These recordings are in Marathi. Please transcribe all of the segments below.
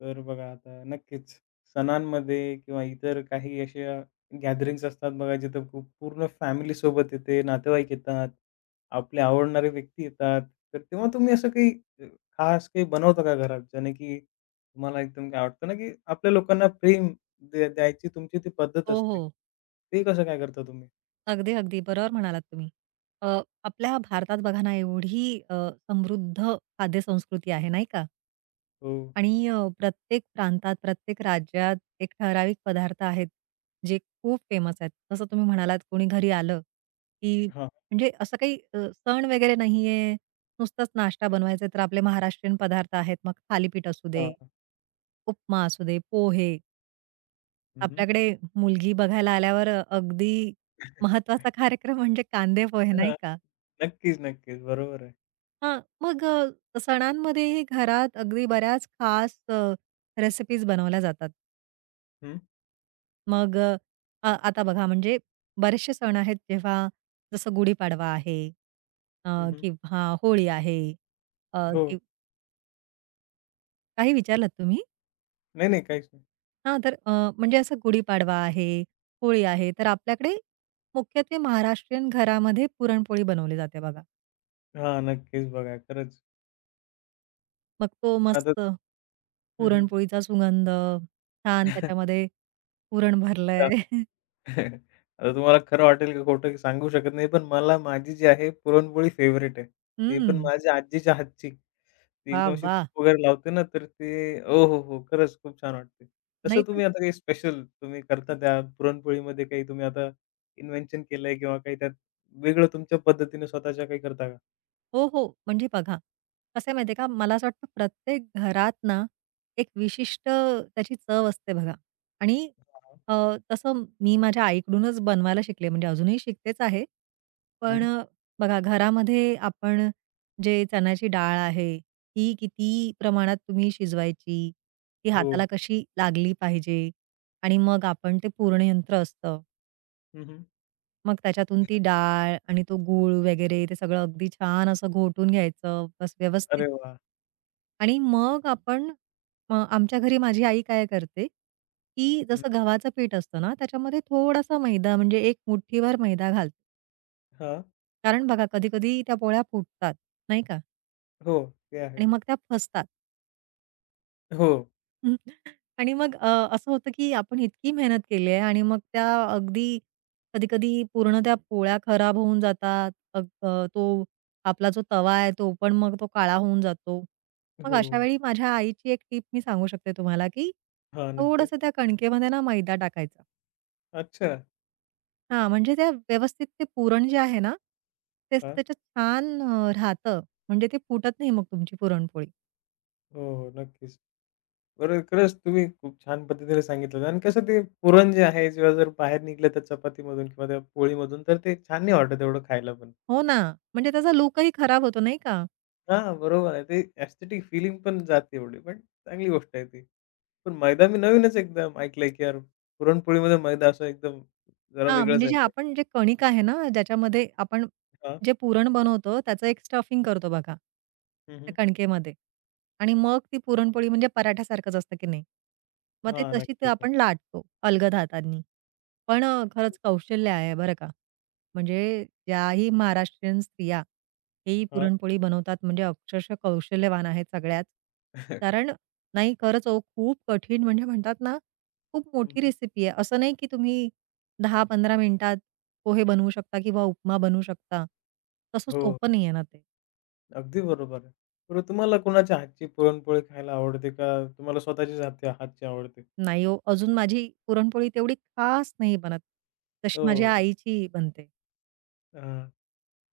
तर बघा आता नक्कीच सणांमध्ये किंवा इतर काही अशा गॅदरिंग्स असतात बघा जिथं खूप पूर्ण फॅमिली सोबत येते, नातेवाईक येतात, आपले आवडणारे व्यक्ती येतात. तर तेव्हा तुम्ही असं काही अ, खास काही बनवता का घरात ज्याने की तुम्हाला एकदम काय वाटतं ना, की आपल्या लोकांना प्रेम द्यायची तुमची ती पद्धत हो, असते. हो. ते कसं काय करता तुम्ही? अगदी, अगदी. बरोबर म्हणालात तुम्ही. अ, आपल्या भारतात बघा ना, एवढी अ, समृद्ध खाद्यसंस्कृती आहे, नाही का? हो. आणि प्रत्येक प्रांतात, प्रत्येक राज्यात एक ठराविक पदार्थ आहेत, जे खूप फेमस आहेत. जसं तुम्ही म्हणालात, कोणी घरी आलं, की हां, म्हणजे असं काही सण वगैरे नाहीये, नुसताच नाश्ता बनवायचा आहे, तर आपले महाराष्ट्रीयन पदार्थ आहेत. मग थालीपीठ असू दे, हां. उपमा असू दे, पोहे. हं, हं. आपल्याकडे मुलगी बघायला आल्यावर अगदी महत्वाचा कार्यक्रम म्हणजे कांदे पोहे, नाही का? नक्कीच, नक्कीच. बरोबर आहे. हां, मग सणांमध्येही घरात अगदी बऱ्याच खास रेसिपीज बनवल्या जातात. हं. मग अ, अ, आता बघा म्हणजे बरेचसे सण आहेत जेव्हा जसं गुढीपाडवा आहे अ, हं, किंवा होळी आहे हो. की काही विचारलात तुम्ही? नाही, नाही. काहीच हां, तर म्हणजे असं गुढीपाडवा आहे, होळी आहे, तर आपल्याकडे मुख्यत्वे महाराष्ट्रीयन घरामध्ये पुरणपोळी बनवली जाते बघा. हां, नक्कीच बघा. खरंच मग तो आता मस्त हं, हं. पुरणपोळीचा सुगंध, छान त्याच्यामध्ये पुरण भरलंय. आता तुम्हाला खरं वाटेल का खोटं की सांगू शकत नाही, पण मला माझी जी आहे पुरणपोळी फेव्हरेट आहे. ते पण हं, माझ्या आजीच्या हातची. ती वाह! एकदम अशी वाह! तूप वगैरे लावते ना, तर ते ओ हो, हो! खरंच खूप छान वाटते. तसं नाही पण तुम्ही आता काही स्पेशल तुम्ही करता त्या पुरणपोळीमध्ये काही तुम्ही आता इन्व्हेन्शन केलंय किंवा काही त्यात वेगळं तुमच्या पद्धतीने स्वतःच्या काही करता का? हो, हो. म्हणजे बघा, कसं आहे माहिती का, मला असं वाटतं प्रत्येक घरात ना, एक विशिष्ट त्याची चव असते बघा. आणि हां. अ, तसं मी माझ्या आईकडूनच बनवायला शिकले, म्हणजे अजूनही शिकतेच आहे. पण हं. बघा घरामध्ये आपण जे चण्याची डाळ आहे, ती किती प्रमाणात तुम्ही शिजवायची, ती हो. हाताला कशी लागली पाहिजे आणि मग आपण ते पूर्ण यंत्र असतं. हं, हं. मग त्याच्यातून ती डाळ आणि तो गूळ वगैरे ते सगळं अगदी छान असं घोटून घ्यायचं बस व्यवस्थित अरे वाह! आणि मग आपण आमच्या घरी माझी आई काय करते, की हं. जसं गव्हाचं पीठ असतं ना, त्याच्यामध्ये थोडासा मैदा म्हणजे एक मुठ्ठीभर मैदा घालते. हां. कारण बघा कधी-कधी त्या पोळ्या फुटतात, नाही का? हो, ते आहे. आणि मग त्या फसतात. हो, हं. आणि मग असं होतं की आपण इतकी मेहनत केली आहे आणि मग त्या अगदी कधी-कधी पूर्ण त्या पोळ्या खराब होऊन जातात. अग तो आपला जो तवा आहे तो पण मग तो काळा होऊन जातो. मग हो. अशा वेळी माझ्या आईची एक टीप मी सांगू शकते तुम्हाला की हां, नक्कीच. थोडंसं त्या कणकेमध्ये ना मैदा टाकायचा. अच्छा. हां, म्हणजे त्या व्यवस्थित ते पुरण जे आहे ना, ते असं हां. त्याच्यात छान राहतं. म्हणजे ते फुटत नाही मग तुमची पुरणपोळी. हो, हो. नक्कीच. बरं, खरंच तुम्ही खूप छान पद्धतीने सांगितलं आणि कसं ते पुरण जे आहे जेव्हा जर बाहेर निघलं त्या चपातीमधून किंवा त्या पोळीमधून तर ते छान नाही वाटत एवढं खायला पण. हो ना, म्हणजे त्याचा लूकही खराब होतो नाही का? हां, बरोबर आहे. ते एस्थेटिक फिलिंग पण जाते एवढी, पण चांगली गोष्ट आहे ती. पण मैदा मी नवीनच एकदम ऐकलंय, की यार पुरणपोळीमध्ये मैदा असं एकदम जरा हां, वेगळंच म्हणजे आहे जे ते. आपण जे कणिक आहे ना, ज्याच्यामध्ये आपण हां. जे पुरण बनवतो, त्याचं एक स्टफिंग करतो बघा, हं, त्या हं. कणकेमध्ये आणि मग ती पुरणपोळी म्हणजे पराठ्यासारखंच असतं की नाही. मग ते हां, तशी ते नक्कीच, आपण नक्कीच. लाटतो अलगद हातांनी. पण खरंच कौशल्य आहे बरं का. म्हणजे ज्याही महाराष्ट्रीयन स्त्रिया ही हां. पुरणपोळी बनवतात म्हणजे अक्षरशः कौशल्यवान आहेत सगळ्याच. कारण नाही खरंच हो खूप कठीण म्हणजे म्हणतात ना, खूप हं, मोठी हं. रेसिपी आहे. असं नाही की तुम्ही 10-15 मिनिटात पोहे बनवू शकता किंवा उपमा बनवू शकता. तसं हो. सोपं नाहीये ना ते. अगदी बरोबर आहे. बरं तुम्हाला कोणाच्या हातची पुरणपोळी खायला आवडते का तुम्हाला स्वतःचीच हातच्या हातची आवडते? नाही हो, अजून माझी पुरणपोळी तेवढी खास नाही बनत, जशी माझ्या हो. आईची बनते. हां.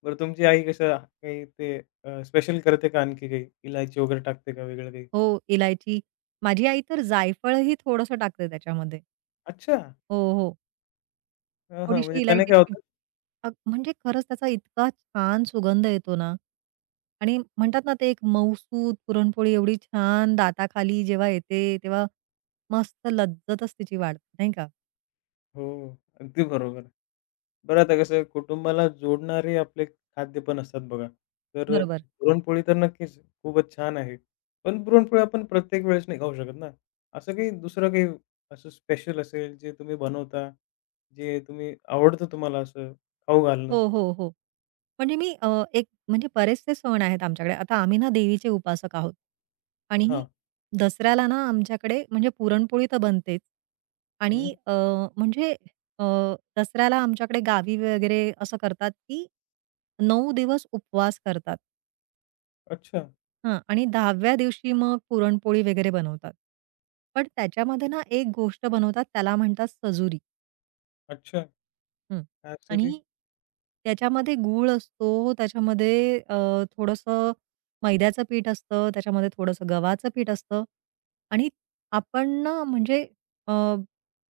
बरं तुमची आई कसं काही ते स्पेशल करते का आणखी काही? इलायची वगैरे टाकते का वेगळं काही? हो, इलायची. माझी आई तर जायफळही थोडंसं टाकते त्याच्यामध्ये. अच्छा! हो, हो. हां, हां. म्हणजे थोडीशी त्याने इलायची काय चिप होतं? म्हणजे खरंच त्याचा इतका छान सुगंध येतो ना आणि म्हणतात ना ते एक मऊसूत पुरणपोळी एवढी छान दाताखाली जेव्हा येते, तेव्हा मस्त लज्जतच तिची वाढते, नाही का? हो. अगदी बरोबर. आहे. बरं आता कसं कुटुंबाला जोडणारे आपले खाद्य पण असतात बघा. तर बरोबर. पुरणपोळी तर नक्कीच खूपच छान आहे. पण पुरणपोळी आपण प्रत्येक वेळेस नाही खाऊ शकत ना. असं काही दुसरं काही असं स्पेशल असेल जे तुम्ही बनवता? जे तुम्ही आवडतं तुम्हाला असं खाऊ घालणं? हो, हो, हो. म्हणजे मी एक म्हणजे बरेचसे सण आहेत आमच्याकडे. आता आम्ही ना देवीचे उपासक आहोत आणि हां. दसऱ्याला ना आमच्याकडे म्हणजे पुरणपोळी तर बनतेच हं. आणि म्हणजे अ, दसऱ्याला आमच्याकडे गावी वगैरे असं करतात, की 9 दिवस उपवास करतात. अच्छा, हां आणि 10व्या दिवशी मग पुरणपोळी वगैरे बनवतात. पण त्याच्यामध्ये ना एक गोष्ट बनवतात त्याला म्हणतात सजुरी. अच्छा. हं. काय असते ते? आणि त्याच्यामध्ये गूळ असतो, त्याच्यामध्ये थोडंसं मैद्याचं पीठ असतं, त्याच्यामध्ये थोडंसं गव्हाचं पीठ असतं आणि आपण ना म्हणजे अ,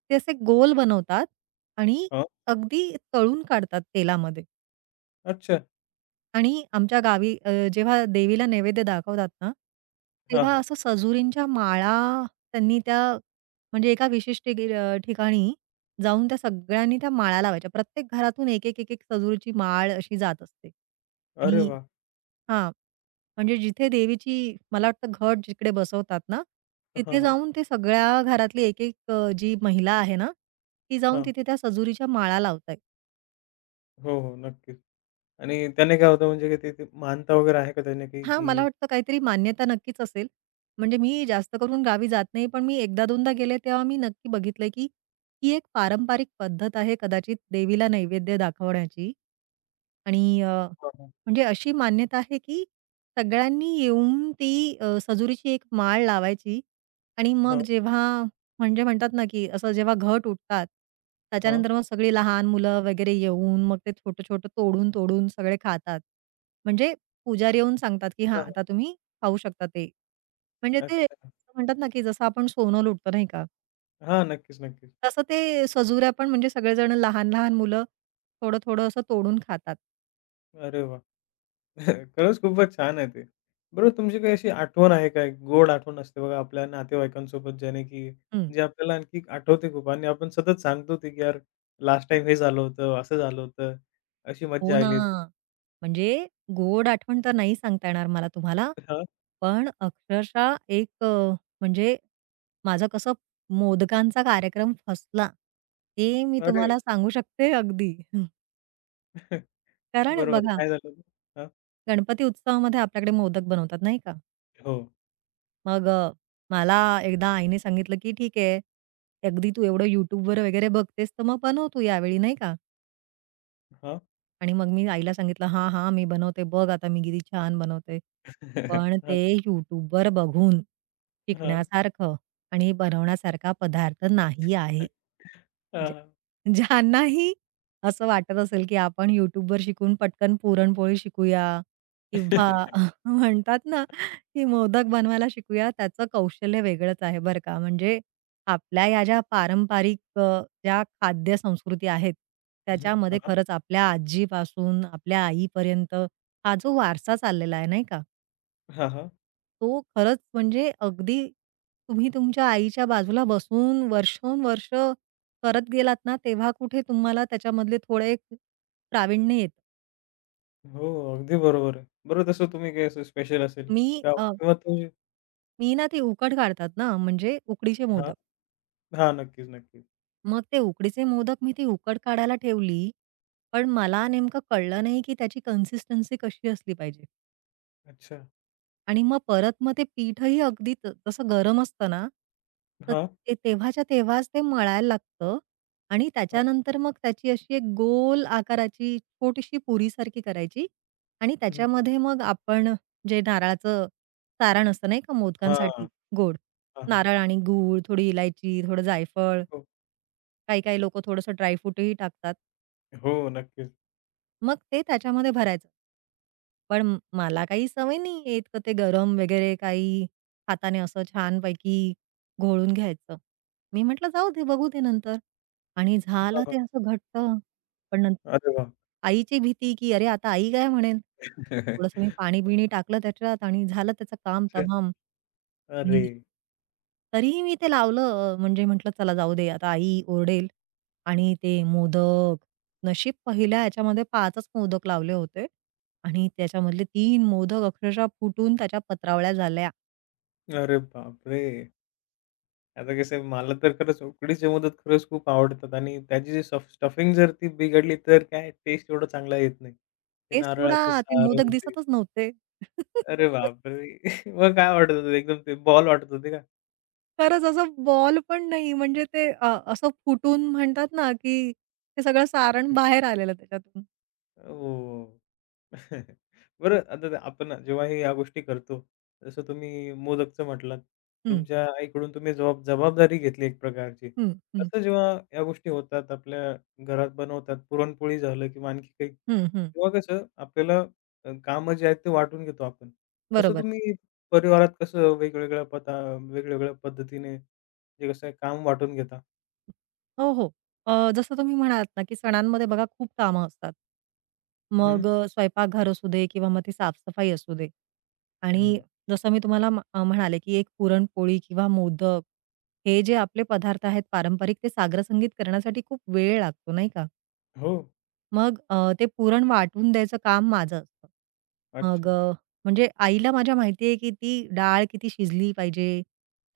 ते असे गोल बनवतात आणि हां. अगदी तळून काढतात तेलामध्ये. अच्छा. आणि आमच्या गावी जेव्हा देवीला नैवेद्य दाखवतात ना, हां, तेव्हा हां. असं सजुरींच्या माळा त्यांनी त्या म्हणजे एका विशिष्ट ठिकाणी जाऊन त्या सगळ्यांनी त्या माळा लावायच्या. प्रत्येक घरातून एक, एक, एक, एक सजुरीची माळ अशी जात असते. अरे आणि वाह! हां, म्हणजे जिथे देवीची मला वाटतं घट जिकडे बसवतात ना, हां, तिथे हां. जाऊन ते सगळ्या घरातली एक, एक जी महिला आहे ना, ती जाऊन हां. तिथे त्या सजुरीच्या माळा लावत हो, हो. नक्कीच. आणि त्याने काय होतं म्हणजे ते ते मानता वगैरे आहे का त्याने काही हां, मला की वाटतं काहीतरी मान्यता नक्कीच असेल. म्हणजे मी जास्त करून गावी जात नाही, पण मी एकदा-दोनदा गेले तेव्हा मी नक्की बघितलंय, की ही एक पारंपरिक पद्धत आहे कदाचित देवीला नैवेद्य दाखवण्याची आणि हां, हां. म्हणजे अशी मान्यता आहे की सगळ्यांनी येऊन ती सजुरीची एक माळ लावायची आणि मग हां, जेव्हा म्हणजे म्हणतात ना, की असं जेव्हा घट उठतात, हां. त्याच्यानंतर मग सगळी लहान मुलं वगैरे येऊन मग ते छोटं-छोटं तोडून-तोडून सगळे खातात. म्हणजे पुजारी येऊन सांगतात, की "हां, आता हां. तुम्ही खाऊ शकता ते." म्हणजे ते अच्छा. म्हणतात ना, की जसं आपण सोनं लुटतो नाही का? हां. नक्कीच, नक्कीच. तसं ते सजुऱ्या पण म्हणजे सगळेजण लहान-लहान मुलं थोडं-थोडं असं तोडून खातात. अरे वाह! खरंच खूपच छान आहे ते. बरोबर तुमची काही अशी आठवण आहे का? एक गोड आठवण असते बघा आपल्या नातेवाईकांसोबत ज्याने की हं. जे आपल्याला आणखी आठवते खूप आणि आपण सतत सांगतो ते की यार लास्ट टाईम हे झालं होतं, असं झालं होतं, अशी हो मज्जा ना. आली होती. म्हणजे गोड आठवण तर नाही सांगता येणार मला तुम्हाला. हां, पण अक्षरशः एक म्हणजे माझं कसं मोदकांचा कार्यक्रम फसला, ते मी अरे! तुम्हाला सांगू शकते अगदी. कारण बरोबर. बघा, काय झालं होतं? हां, गणपती उत्सवामध्ये आपल्याकडे मोदक बनवतात नाही का? हो. मग मला एकदा आईने सांगितलं, की "ठीक आहे, अगदी तू एवढं YouTubeवर वगैरे बघतेस, तर मग बनव तू यावेळी नाही का?" हां. आणि मग मी आईला सांगितलं, "हां, हां, मी बनवते. बघ आता मी किती छान बनवते." पण हां, ते YouTubeवर बघून हां. शिकण्यासारखं आणि बनवण्यासारखा पदार्थ नाही आहे. हां, हां. ज्या ज्यांनाही असं वाटत असेल, की आपण YouTubeवर शिकून पटकन पुरणपोळी शिकूया हं, हां. किंवा हां, हां. म्हणतात ना, की मोदक बनवायला शिकूया, त्याचं कौशल्य वेगळंच आहे बरं का. म्हणजे आपल्या या ज्या पारंपरिक ज्या खाद्य संस्कृती आहेत, त्याच्यामध्ये खरंच आपल्या आजीपासून आपल्या आईपर्यंत हा जो वारसा चाललेला आहे, नाही का? तो खरंच म्हणजे अगदी तुम्ही तुमच्या आईच्या बाजूला बसून वर्षोनवर्ष करत गेलात ना, तेव्हा कुठे तुम्हाला त्याच्यामधले थोडे एक प्रावीण्य येतं. हो, अगदी बरोबर आहे. बरोबर तसं तुम्ही काही असं स्पेशल असेल मी किंवा किंवा तुम्ही मी ना ती उकड काढतात ना, म्हणजे उकडीचे हां, मोदक. हां. नक्कीच, नक्कीच. मग ते उकडीचे मोदक मी ती उकड काढायला ठेवली, पण मला नेमकं कळलं नाही की त्याची कन्सिस्टन्सी कशी असली पाहिजे. अच्छा. आणि मग परत मग ते पीठही अगदी तसं गरम असतं ना, तर हां, ते तेव्हाच्या तेव्हाच ते मळायला लागतं आणि हां. त्याच्यानंतर मग त्याची अशी एक गोल आकाराची छोटीशी पुरीसारखी करायची आणि हं. त्याच्यामध्ये मग आपण जे नारळाचं सारण असतं नाही का हां. मोदकांसाठी गोड, हां, हां. नारळ आणि गूळ, थोडी इलायची, थोडं जायफळ, हो. काही-काही लोकं थोडंसं ड्रायफ्रूटही टाकतात. हो, नक्कीच. मग ते त्याच्यामध्ये भरायचं. पण मला काही सवय नाहीये इतकं ते गरम वगैरे काही हाताने असं छानपैकी घोळून घ्यायचं. मी म्हटलं जाऊ दे, बघू दे नंतर. आणि हां, झालं हां. ते असं घट्ट. पण नंतर अरे वाह! आईची भीती, की अरे आता आई काय म्हणेल? थोडंसं मी पाणी-बिणी टाकलं त्याच्यात आणि झालं त्याचं काम अच्छा. तमाम. अरे, मी तरीही मी ते लावलं. म्हणजे म्हटलं चला जाऊ दे आता आई ओरडेल आणि ते मोदक, नशीब पहिल्या ह्याच्यामध्ये 5च मोदक लावले होते आणि त्याच्यामधले 3 मोदक अक्षरशः फुटून त्याच्या पत्रावळ्या झाल्या. अरे बापरे! आता कसं आहे मला तर खरंच उकडीचे मोदक खरंच खूप आवडतात आणि त्याची जी स्टफिंग जर ती बिघडली तर काय टेस्ट एवढा चांगला येत नाही. ते ते सोडा नारळाचं ते मोदक सारण ते. दिसतच नव्हते. अरे बापरे! मग काय वाटत होतं एकदम ते बॉल वाटत होते का? खरंच असं बॉल पण नाही म्हणजे ते असं फुटून म्हणतात ना, की ते सगळं सारण अरे, बाहेर आलेलं त्याच्यातून. ओह! बरं आता ते आपण जेव्हा हे या गोष्टी करतो, जसं तुम्ही मोदकचं म्हटलात, हं, तुमच्या आईकडून तुम्ही जबाबदारी घेतली एक प्रकारची. हं, हं, तसं जेव्हा या गोष्टी होतात, आपल्या घरात बनवतात, पुरणपोळी झालं किंवा आणखी काही, हं, हं. तेव्हा कसं आपल्याला कामं जे आहेत ते वाटून घेतो आपण. तसं बरोबर. तुम्ही परिवारात कसं वेगवेगळ्या पद्धतीने जे कसं आहे काम वाटून घेता? हो, हो. जसं तुम्ही म्हणालात ना, की सणांमध्ये बघा खूप कामं असतात. हं, मग स्वयंपाकघर असू दे किंवा मग ती साफसफाई असू दे. आणि हं. जसं मी तुम्हाला म्हणाले, की एक पुरणपोळी किंवा मोदक हे जे आपले पदार्थ आहेत पारंपरिक, ते साग्रसंगीत करण्यासाठी खूप वेळ लागतो, नाही का? हो. मग ते पुरण वाटून द्यायचं काम माझं असतं. अच्छा. मग म्हणजे आईला माझ्या माहिती आहे, की ती डाळ किती शिजली पाहिजे,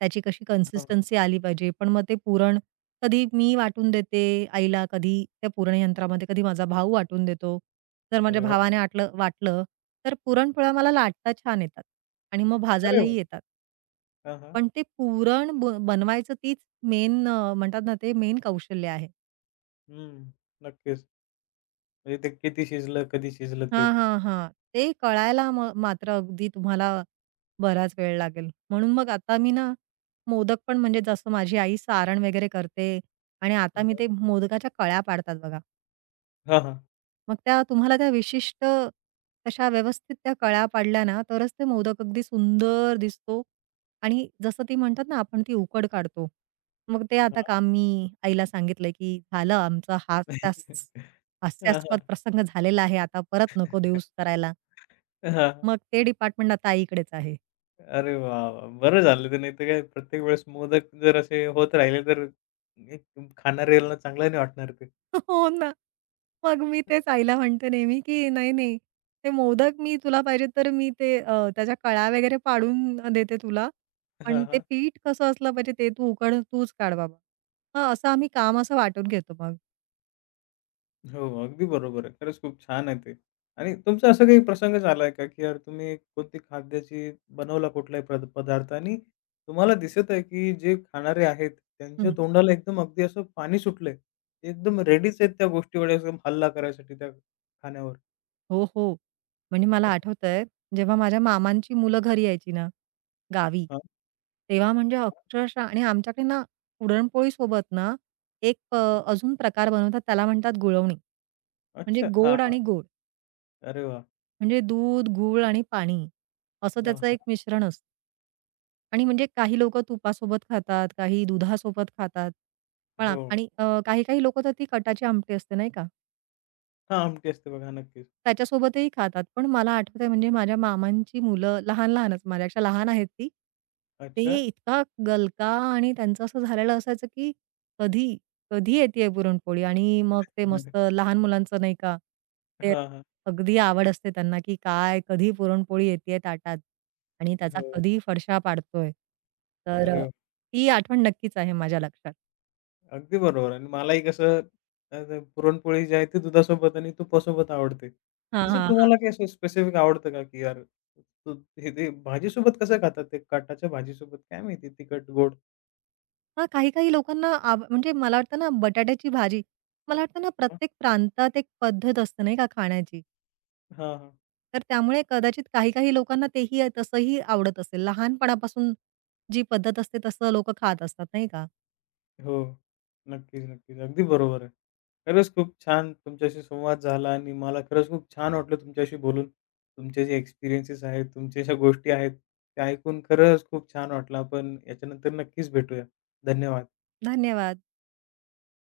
त्याची कशी हां. कन्सिस्टन्सी आली पाहिजे. पण मग ते पुरण कधी मी वाटून देते आईला, कधी त्या पुरण यंत्रामध्ये, कधी माझा भाऊ वाटून देतो. जर माझ्या अरे वाह! भावाने आटलं वाटलं, तर पुरणपोळ्या मला लाटता छान येतात आणि मग अरे वाह! भाजायलाही येतात. हां, हां. पण ते पुरण बनवायचं तीच मेन म्हणतात ना, ते मेन कौशल्य आहे. हं. नक्कीच. म्हणजे ते किती शिजलं, कधी शिजलं ते? हां, हां, हां. ते कळायला मात्र अगदी तुम्हाला बराच वेळ लागेल. म्हणून मग आता मी ना, मोदक पण म्हणजे जसं माझी आई सारण वगैरे करते आणि आता मी ते मोदकाच्या कळ्या पाडतात बघा. हां, हां. मग त्या तुम्हाला त्या विशिष्ट तशा व्यवस्थित त्या कळ्या पाडल्या ना, तरच ते मोदक अगदी सुंदर दिसतो आणि जसं ती म्हणतात ना, आपण ती उकड काढतो. मग ते हां. आता काम मी आईला सांगितलंय, की "झालं आमचा हां, हास्यास्पद हां. प्रसंग झालेला आहे. आता परत नको देऊस करायला." हां. मग ते डिपार्टमेंट आता आईकडेच आहे. अरे वाह, वाह! बरं झालं ते. नाहीतर काय प्रत्येक वेळेस मोदक जर असे होत राहिले तर एक खाणाऱ्याला चांगलं नाही वाटणार ते. हो ना. मग मी तेच आईला म्हणते नेहमी, की "नाही, नाही, ते मोदक मी तुला पाहिजे तर मी ते त्याच्या कळ्या वगैरे पाडून देते तुला. हां, पण ते हां. पीठ कसं असलं पाहिजे ते तू उकड तूच काढ बाबा." हां, असं आम्ही काम असं वाटून घेतो मग. हो, अगदी बरोबर आहे. खरंच खूप छान आहे ते. आणि तुमचा असा काही प्रसंग झालाय का, की यार तुम्ही कोणती खाद्याची बनवला कुठलाही पदार्थ आणि तुम्हाला दिसत आहे, की जे खाणारे आहेत त्यांच्या तोंडाला एकदम अगदी असं पाणी सुटलंय. ते एकदम रेडीच आहेत त्या गोष्टीवर एकदम हल्ला करायसाठी त्या खाण्यावर. हो, हो. म्हणजे मला आठवतंय, जेव्हा माझ्या मामांची मुलं घरी यायची ना, गावी, हां, तेव्हा म्हणजे अक्षरशः आणि आमच्याकडे ना पुरणपोळी सोबत ना एक अजून प्रकार बनवतात त्याला म्हणतात गुळवणी. म्हणजे अच्छा. हां, गोड हां. आणि गोड. अरे वाह! म्हणजे दूध, गूळ आणि पाणी असं हां, त्याचं हां. एक मिश्रण असतं. आणि म्हणजे काही लोकं तुपासोबत खातात, काही दुधासोबत खातात. पण हो. आणि काही-काही लोकं तर ती कटाची आमटी असते नाही का? हां, आमटी असते बघा नक्कीच. त्याच्यासोबतही खातात. पण मला आठवतंय म्हणजे माझ्या मामांची मुलं लहान-लहानच माझ्यापेक्षा लहान आहेत ती. ते अच्छा. इतका गलका आणि त्यांचं असं झालेलं असायचं, की कधी, कधी येतेय पुरणपोळी आणि मग ते मस्त लहान मुलांचं नाही का, ते हां, हां. अगदी आवड असते त्यांना, की काय कधी पुरणपोळी येतेय ताटात आणि त्याचा हो. कधी फडशा पाडतोय. तर अरे वाह! ती आठवण नक्कीच आहे माझ्या लक्षात. अगदी बरोबर आणि मलाही कसं ते पुरणपोळी जी आहे ती दुधासोबत आणि तुपासोबत आवडते. हां, तसं हां. तुम्हाला काही असं स्पेसिफिक आवडतं का, की यार तू हे ते भाजीसोबत कसं खातात ते काटाच्या भाजीसोबत काय माहिती तिखट, गोड? हां, काही-काही लोकांना म्हणजे मला वाटतं ना, बटाट्याची भाजी मला वाटतं ना, हां, प्रत्येक प्रांतात एक पद्धत असते नाही का खाण्याची. हां. तर त्यामुळे कदाचित काही-काही लोकांना तेही तसंही आवडत असेल. लहानपणापासून जी पद्धत असते तसं लोकं खात असतात नाही का? हो. नक्कीच, नक्कीच. अगदी बरोबर आहे. खरंच खूप छान तुमच्याशी संवाद झाला आणि मला खरंच खूप छान वाटलं तुमच्याशी बोलून. तुमचे जे एक्सपिरियन्सेस आहेत, तुमच्या ज्या गोष्टी आहेत, त्या ऐकून खरंच खूप छान वाटलं. आपण याच्यानंतर नक्कीच भेटूया. धन्यवाद. धन्यवाद.